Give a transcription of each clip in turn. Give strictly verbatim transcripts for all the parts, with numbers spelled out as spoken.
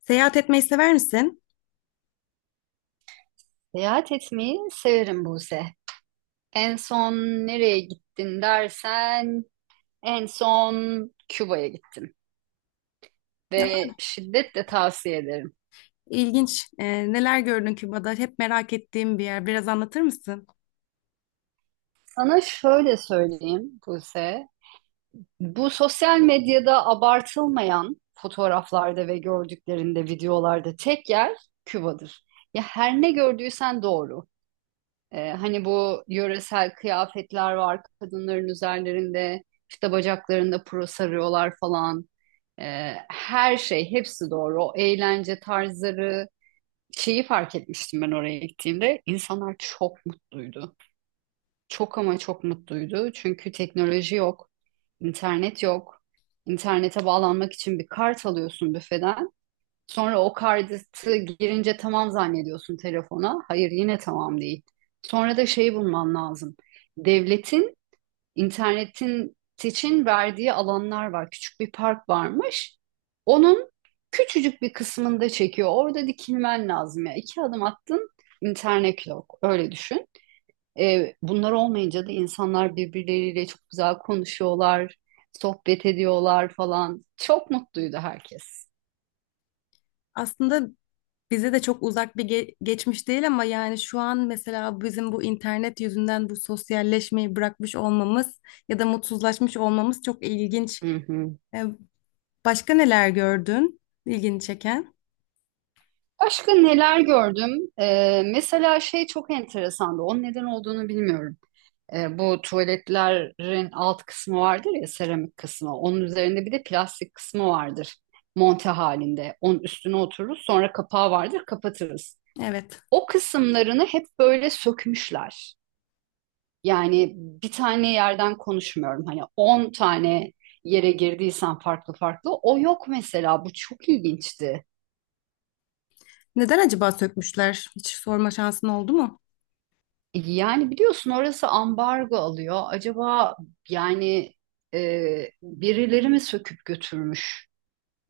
Seyahat etmeyi sever misin? Seyahat etmeyi severim Buse. En son nereye gittin dersen en son Küba'ya gittim ve şiddetle tavsiye ederim. İlginç. E, neler gördün Küba'da? Hep merak ettiğim bir yer. Biraz anlatır mısın? Sana şöyle söyleyeyim Buse. Bu sosyal medyada abartılmayan fotoğraflarda ve gördüklerinde, videolarda tek yer Küba'dır. Ya her ne gördüysen doğru. Ee, hani bu yöresel kıyafetler var kadınların üzerlerinde, işte bacaklarında puro sarıyorlar falan. Ee, her şey, hepsi doğru. O eğlence tarzları, şeyi fark etmiştim ben oraya gittiğimde. İnsanlar çok mutluydu. Çok ama çok mutluydu. Çünkü teknoloji yok, internet yok. İnternete bağlanmak için bir kart alıyorsun büfeden. Sonra o kartı girince tamam zannediyorsun telefona. Hayır, yine tamam değil. Sonra da şeyi bulman lazım. Devletin İnternetin için verdiği alanlar var. Küçük bir park varmış. Onun küçücük bir kısmında çekiyor. Orada dikilmen lazım ya. İki adım attın, internet yok. Öyle düşün. Ee, bunlar olmayınca da insanlar birbirleriyle çok güzel konuşuyorlar, sohbet ediyorlar falan. Çok mutluydu herkes. Aslında bize de çok uzak bir ge- geçmiş değil ama yani şu an mesela bizim bu internet yüzünden bu sosyalleşmeyi bırakmış olmamız ya da mutsuzlaşmış olmamız çok ilginç. Hı hı. E, Başka neler gördün? İlgini çeken. Başka neler gördüm? Ee, mesela şey çok enteresandı. Onun neden olduğunu bilmiyorum. E, bu tuvaletlerin alt kısmı vardır ya, seramik kısmı. Onun üzerinde bir de plastik kısmı vardır. Monte halinde. Onun üstüne otururuz. Sonra kapağı vardır. Kapatırız. Evet. O kısımlarını hep böyle sökmüşler. Yani bir tane yerden konuşmuyorum. Hani on tane yere girdiysen farklı farklı. O yok mesela. Bu çok ilginçti. Neden acaba sökmüşler? Hiç sorma şansın oldu mu? E, Yani biliyorsun orası ambargo alıyor. Acaba, yani e, birileri mi söküp götürmüş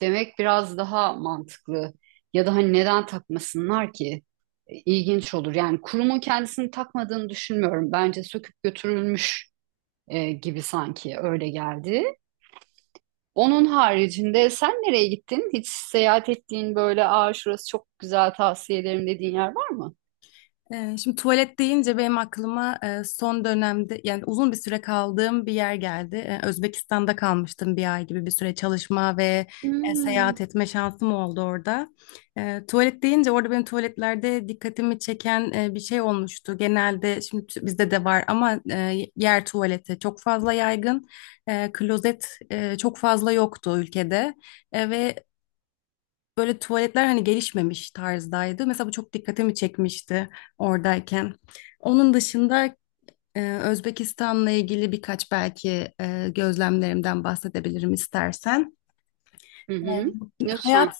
demek biraz daha mantıklı. Ya da hani neden takmasınlar ki? E, İlginç olur. Yani kurumun kendisini takmadığını düşünmüyorum. Bence söküp götürülmüş e, gibi, sanki öyle geldi. Onun haricinde sen nereye gittin? Hiç seyahat ettiğin böyle aa şurası çok güzel, tavsiye ederim dediğin yer var mı? Ee, Şimdi tuvalet deyince benim aklıma e, son dönemde yani uzun bir süre kaldığım bir yer geldi. Ee, Özbekistan'da kalmıştım bir ay gibi bir süre çalışma ve e, Hmm. seyahat etme şansım oldu orada. Ee, Tuvalet deyince orada benim tuvaletlerde dikkatimi çeken e, bir şey olmuştu. Genelde şimdi t- bizde de var ama e, yer tuvaleti çok fazla yaygın. E, Klozet e, çok fazla yoktu ülkede. E, Ve böyle tuvaletler hani gelişmemiş tarzdaydı. Mesela bu çok dikkatimi çekmişti oradayken. Onun dışında e, Özbekistan'la ilgili birkaç belki e, gözlemlerimden bahsedebilirim istersen. Hı hı. Hayat Lütfen.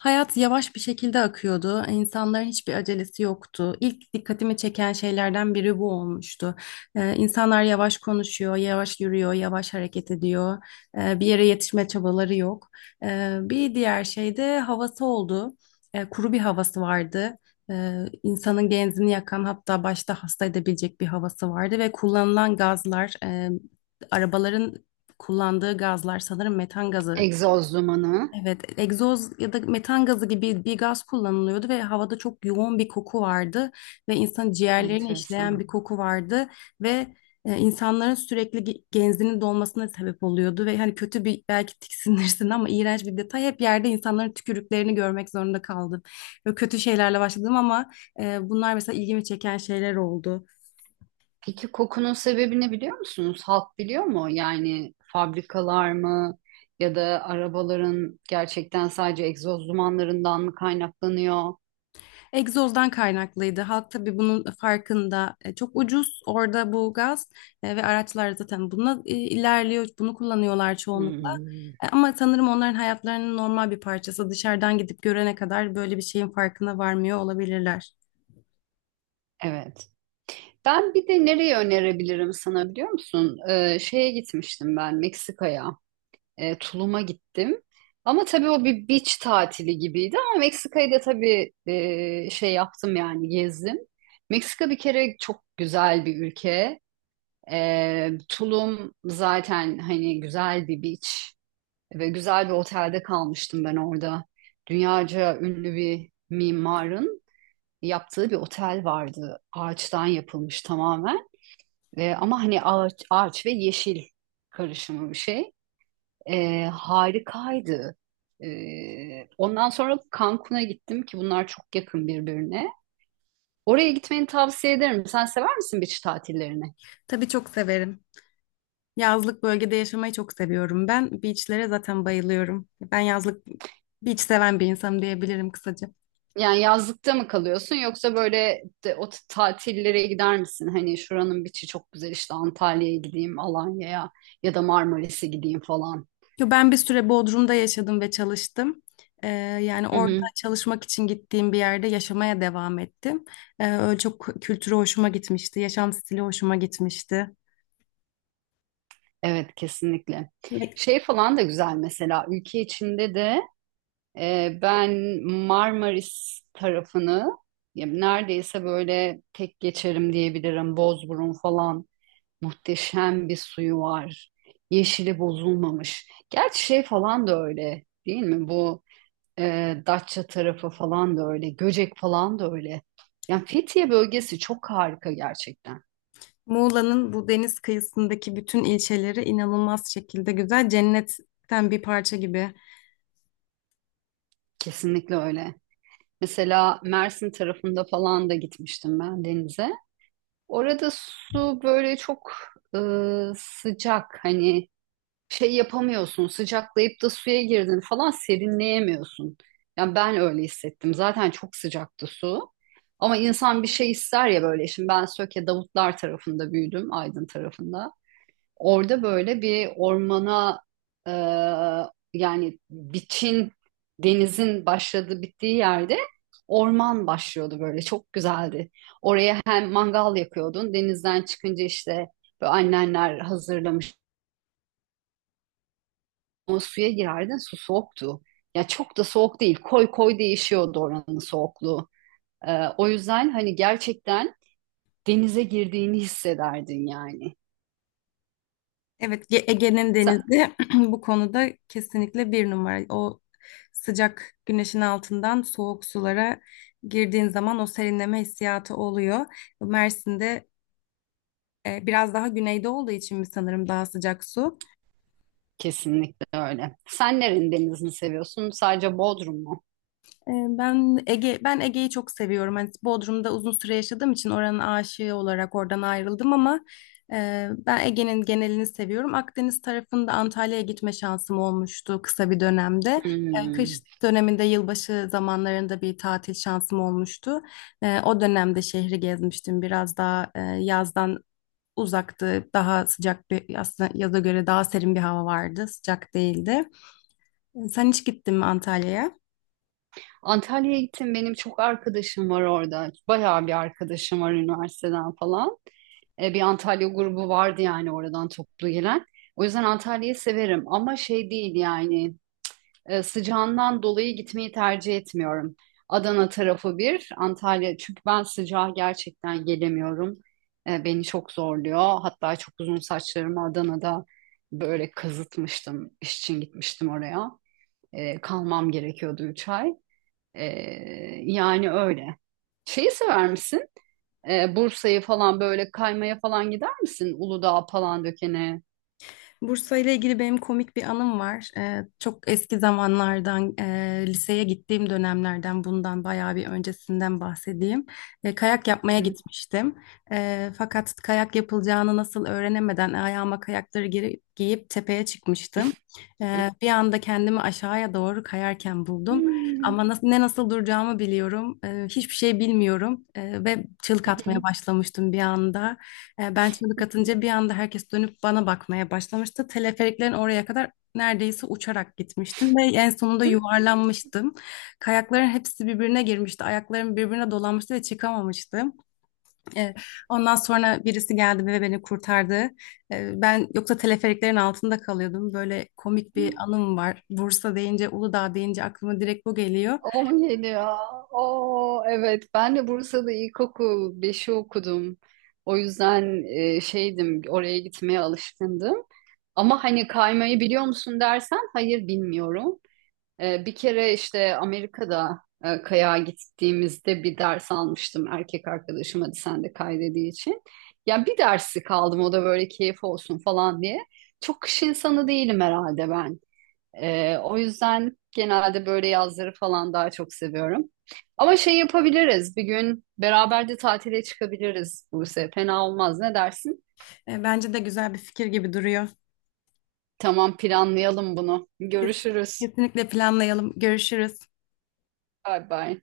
hayat yavaş bir şekilde akıyordu. İnsanların hiçbir acelesi yoktu. İlk dikkatimi çeken şeylerden biri bu olmuştu. Ee, insanlar yavaş konuşuyor, yavaş yürüyor, yavaş hareket ediyor. Ee, bir yere yetişme çabaları yok. Ee, bir diğer şey de havası oldu. Ee, kuru bir havası vardı. Ee, insanın genzini yakan hatta başta hasta edebilecek bir havası vardı ve kullanılan gazlar, e, arabaların kullandığı gazlar sanırım metan gazı. Egzoz dumanı. Evet, egzoz ya da metan gazı gibi bir gaz kullanılıyordu ve havada çok yoğun bir koku vardı ve insan ciğerlerini işleyen Enteresan. bir koku vardı ve e, insanların sürekli ge- genzinin dolmasına sebep oluyordu ve hani kötü bir belki tiksinirsin ama iğrenç bir detay hep yerde insanların tükürüklerini görmek zorunda kaldım. Böyle kötü şeylerle başladım ama e, bunlar mesela ilgimi çeken şeyler oldu. Peki kokunun sebebini biliyor musunuz? Halk biliyor mu? Yani fabrikalar mı ya da arabaların gerçekten sadece egzoz dumanlarından mı kaynaklanıyor? Egzozdan kaynaklıydı. Halk tabii bunun farkında. E, Çok ucuz orada bu gaz e, ve araçlar zaten bununla e, ilerliyor. Bunu kullanıyorlar çoğunlukla. Hmm, E, Ama sanırım onların hayatlarının normal bir parçası. Dışarıdan gidip görene kadar böyle bir şeyin farkına varmıyor olabilirler. evet. Ben bir de nereye önerebilirim sana, biliyor musun? Ee, şeye gitmiştim ben, Meksika'ya. Ee, Tulum'a gittim. Ama tabii o bir beach tatili gibiydi, ama Meksika'yı da tabii e, şey yaptım, yani gezdim. Meksika bir kere çok güzel bir ülke. Ee, Tulum zaten hani güzel bir beach ve güzel bir otelde kalmıştım ben orada. Dünyaca ünlü bir mimarın yaptığı bir otel vardı. Ağaçtan yapılmış tamamen. Ve, ama hani ağaç, ağaç ve yeşil karışımı bir şey. Ee, harikaydı. Ee, ondan sonra Cancun'a gittim ki bunlar çok yakın birbirine. Oraya gitmeni tavsiye ederim. Sen sever misin beach tatillerini? Tabii çok severim. Yazlık bölgede yaşamayı çok seviyorum ben. Beachlere zaten bayılıyorum. Ben yazlık beach seven bir insanım diyebilirim kısaca. Yani yazlıkta mı kalıyorsun, yoksa böyle de, o t- tatillere gider misin? Hani şuranın biçi çok güzel, işte Antalya'ya gideyim, Alanya'ya ya da Marmaris'e gideyim falan. Yo, ben bir süre Bodrum'da yaşadım ve çalıştım. Ee, Yani Hı orada hı. çalışmak için gittiğim bir yerde yaşamaya devam ettim. Ee, öyle çok kültürü hoşuma gitmişti, yaşam stili hoşuma gitmişti. Evet, kesinlikle. Ve Şey falan da güzel mesela, ülke içinde de e, ben Marmaris tarafını ya neredeyse böyle tek geçerim diyebilirim. Bozburun falan, muhteşem bir suyu var. Yeşili bozulmamış. Gerçi şey falan da öyle değil mi bu? E, Datça tarafı falan da öyle. Göcek falan da öyle. Yani Fethiye bölgesi çok harika gerçekten. Muğla'nın bu deniz kıyısındaki bütün ilçeleri inanılmaz şekilde güzel, cennetten bir parça gibi. Kesinlikle öyle. Mesela Mersin tarafında falan da gitmiştim ben denize. Orada su böyle çok e, sıcak. Hani şey yapamıyorsun. Sıcaklayıp da suya girdin falan, serinleyemiyorsun. Yani ben öyle hissettim. Zaten çok sıcaktı su. Ama insan bir şey ister ya böyle. Şimdi ben Söke Davutlar tarafında büyüdüm, Aydın tarafında. Orada böyle bir ormana e, yani biçin, denizin başladığı bittiği yerde orman başlıyordu, böyle çok güzeldi. Oraya hem mangal yakıyordun denizden çıkınca, işte böyle annenler hazırlamış, ama suya girerdin, su soğuktu. Ya çok da soğuk değil, koy koy değişiyordu oranın soğukluğu. E, o yüzden hani gerçekten denize girdiğini hissederdin yani. Evet, Ge- Ege'nin denizi bu konuda kesinlikle bir numara. O sıcak güneşin altından soğuk sulara girdiğin zaman o serinleme hissiyatı oluyor. Mersin'de e, biraz daha güneyde olduğu için mi sanırım daha sıcak su. Kesinlikle öyle. Sen nerenin denizini seviyorsun? Sadece Bodrum mu? Ee, Ben Ege ben Ege'yi çok seviyorum. Hani Bodrum'da uzun süre yaşadığım için oranın aşığı olarak oradan ayrıldım ama e, ben Ege'nin genelini seviyorum. Akdeniz tarafında Antalya'ya gitme şansım olmuştu kısa bir dönemde. E, Hmm. Kış döneminde yılbaşı zamanlarında bir tatil şansım olmuştu. E, O dönemde şehri gezmiştim. Biraz daha e, yazdan uzaktı. Daha sıcak bir aslında yaza göre daha serin bir hava vardı. Sıcak değildi. E, Sen hiç gittin mi Antalya'ya? Antalya'ya gittim. Benim çok arkadaşım var orada. Bayağı bir arkadaşım var üniversiteden falan. E, bir Antalya grubu vardı yani, oradan toplu gelen. O yüzden Antalya'yı severim, ama şey değil yani e, sıcağından dolayı gitmeyi tercih etmiyorum. Adana tarafı bir, Antalya. Çünkü ben sıcağa gerçekten gelemiyorum. E, beni çok zorluyor. Hatta çok uzun saçlarımı Adana'da böyle kazıtmıştım. İş için gitmiştim oraya. E, kalmam gerekiyordu üç ay. E, Yani öyle. Şeyi sever misin? E, Bursa'yı falan böyle kaymaya falan gider misin? Uludağ falan dökene. Bursa ile ilgili benim komik bir anım var. Ee, çok eski zamanlardan, e, liseye gittiğim dönemlerden, bundan bayağı bir öncesinden bahsedeyim. E, kayak yapmaya gitmiştim. E, fakat kayak yapılacağını nasıl öğrenemeden ayağıma kayakları geri, giyip tepeye çıkmıştım. E, bir anda kendimi aşağıya doğru kayarken buldum. Ama nasıl, ne nasıl duracağımı biliyorum. E, hiçbir şey bilmiyorum. E, ve çığlık atmaya başlamıştım bir anda. E, Ben çığlık atınca bir anda herkes dönüp bana bakmaya başlamıştı. Teleferiklerin oraya kadar neredeyse uçarak gitmiştim ve en sonunda yuvarlanmıştım. Kayakların hepsi birbirine girmişti. Ayaklarım birbirine dolanmıştı ve çıkamamıştım. E, Ondan sonra birisi geldi ve beni kurtardı. E, Ben yoksa teleferiklerin altında kalıyordum. Böyle komik bir anım var. Bursa deyince, Uludağ deyince aklıma direkt bu geliyor. on yedi ya. Oo, evet, ben de Bursa'da ilkokul beşi okudum. O yüzden e, şeydim, oraya gitmeye alışkındım. Ama hani kaymayı biliyor musun dersen, hayır, bilmiyorum. E, bir kere işte Amerika'da e, kayağa gittiğimizde bir ders almıştım, erkek arkadaşım hadi sen de kay dediği için. Ya bir dersi kaldım, o da böyle keyif olsun falan diye. Çok kış insanı değilim herhalde ben. Ee, o yüzden genelde böyle yazları falan daha çok seviyorum. Ama şey yapabiliriz. Bir gün beraber de tatile çıkabiliriz Buse. Fena olmaz. Ne dersin? E, Bence de güzel bir fikir gibi duruyor. Tamam, planlayalım bunu. Kes- Görüşürüz. Kesinlikle planlayalım. Görüşürüz. Bay bay.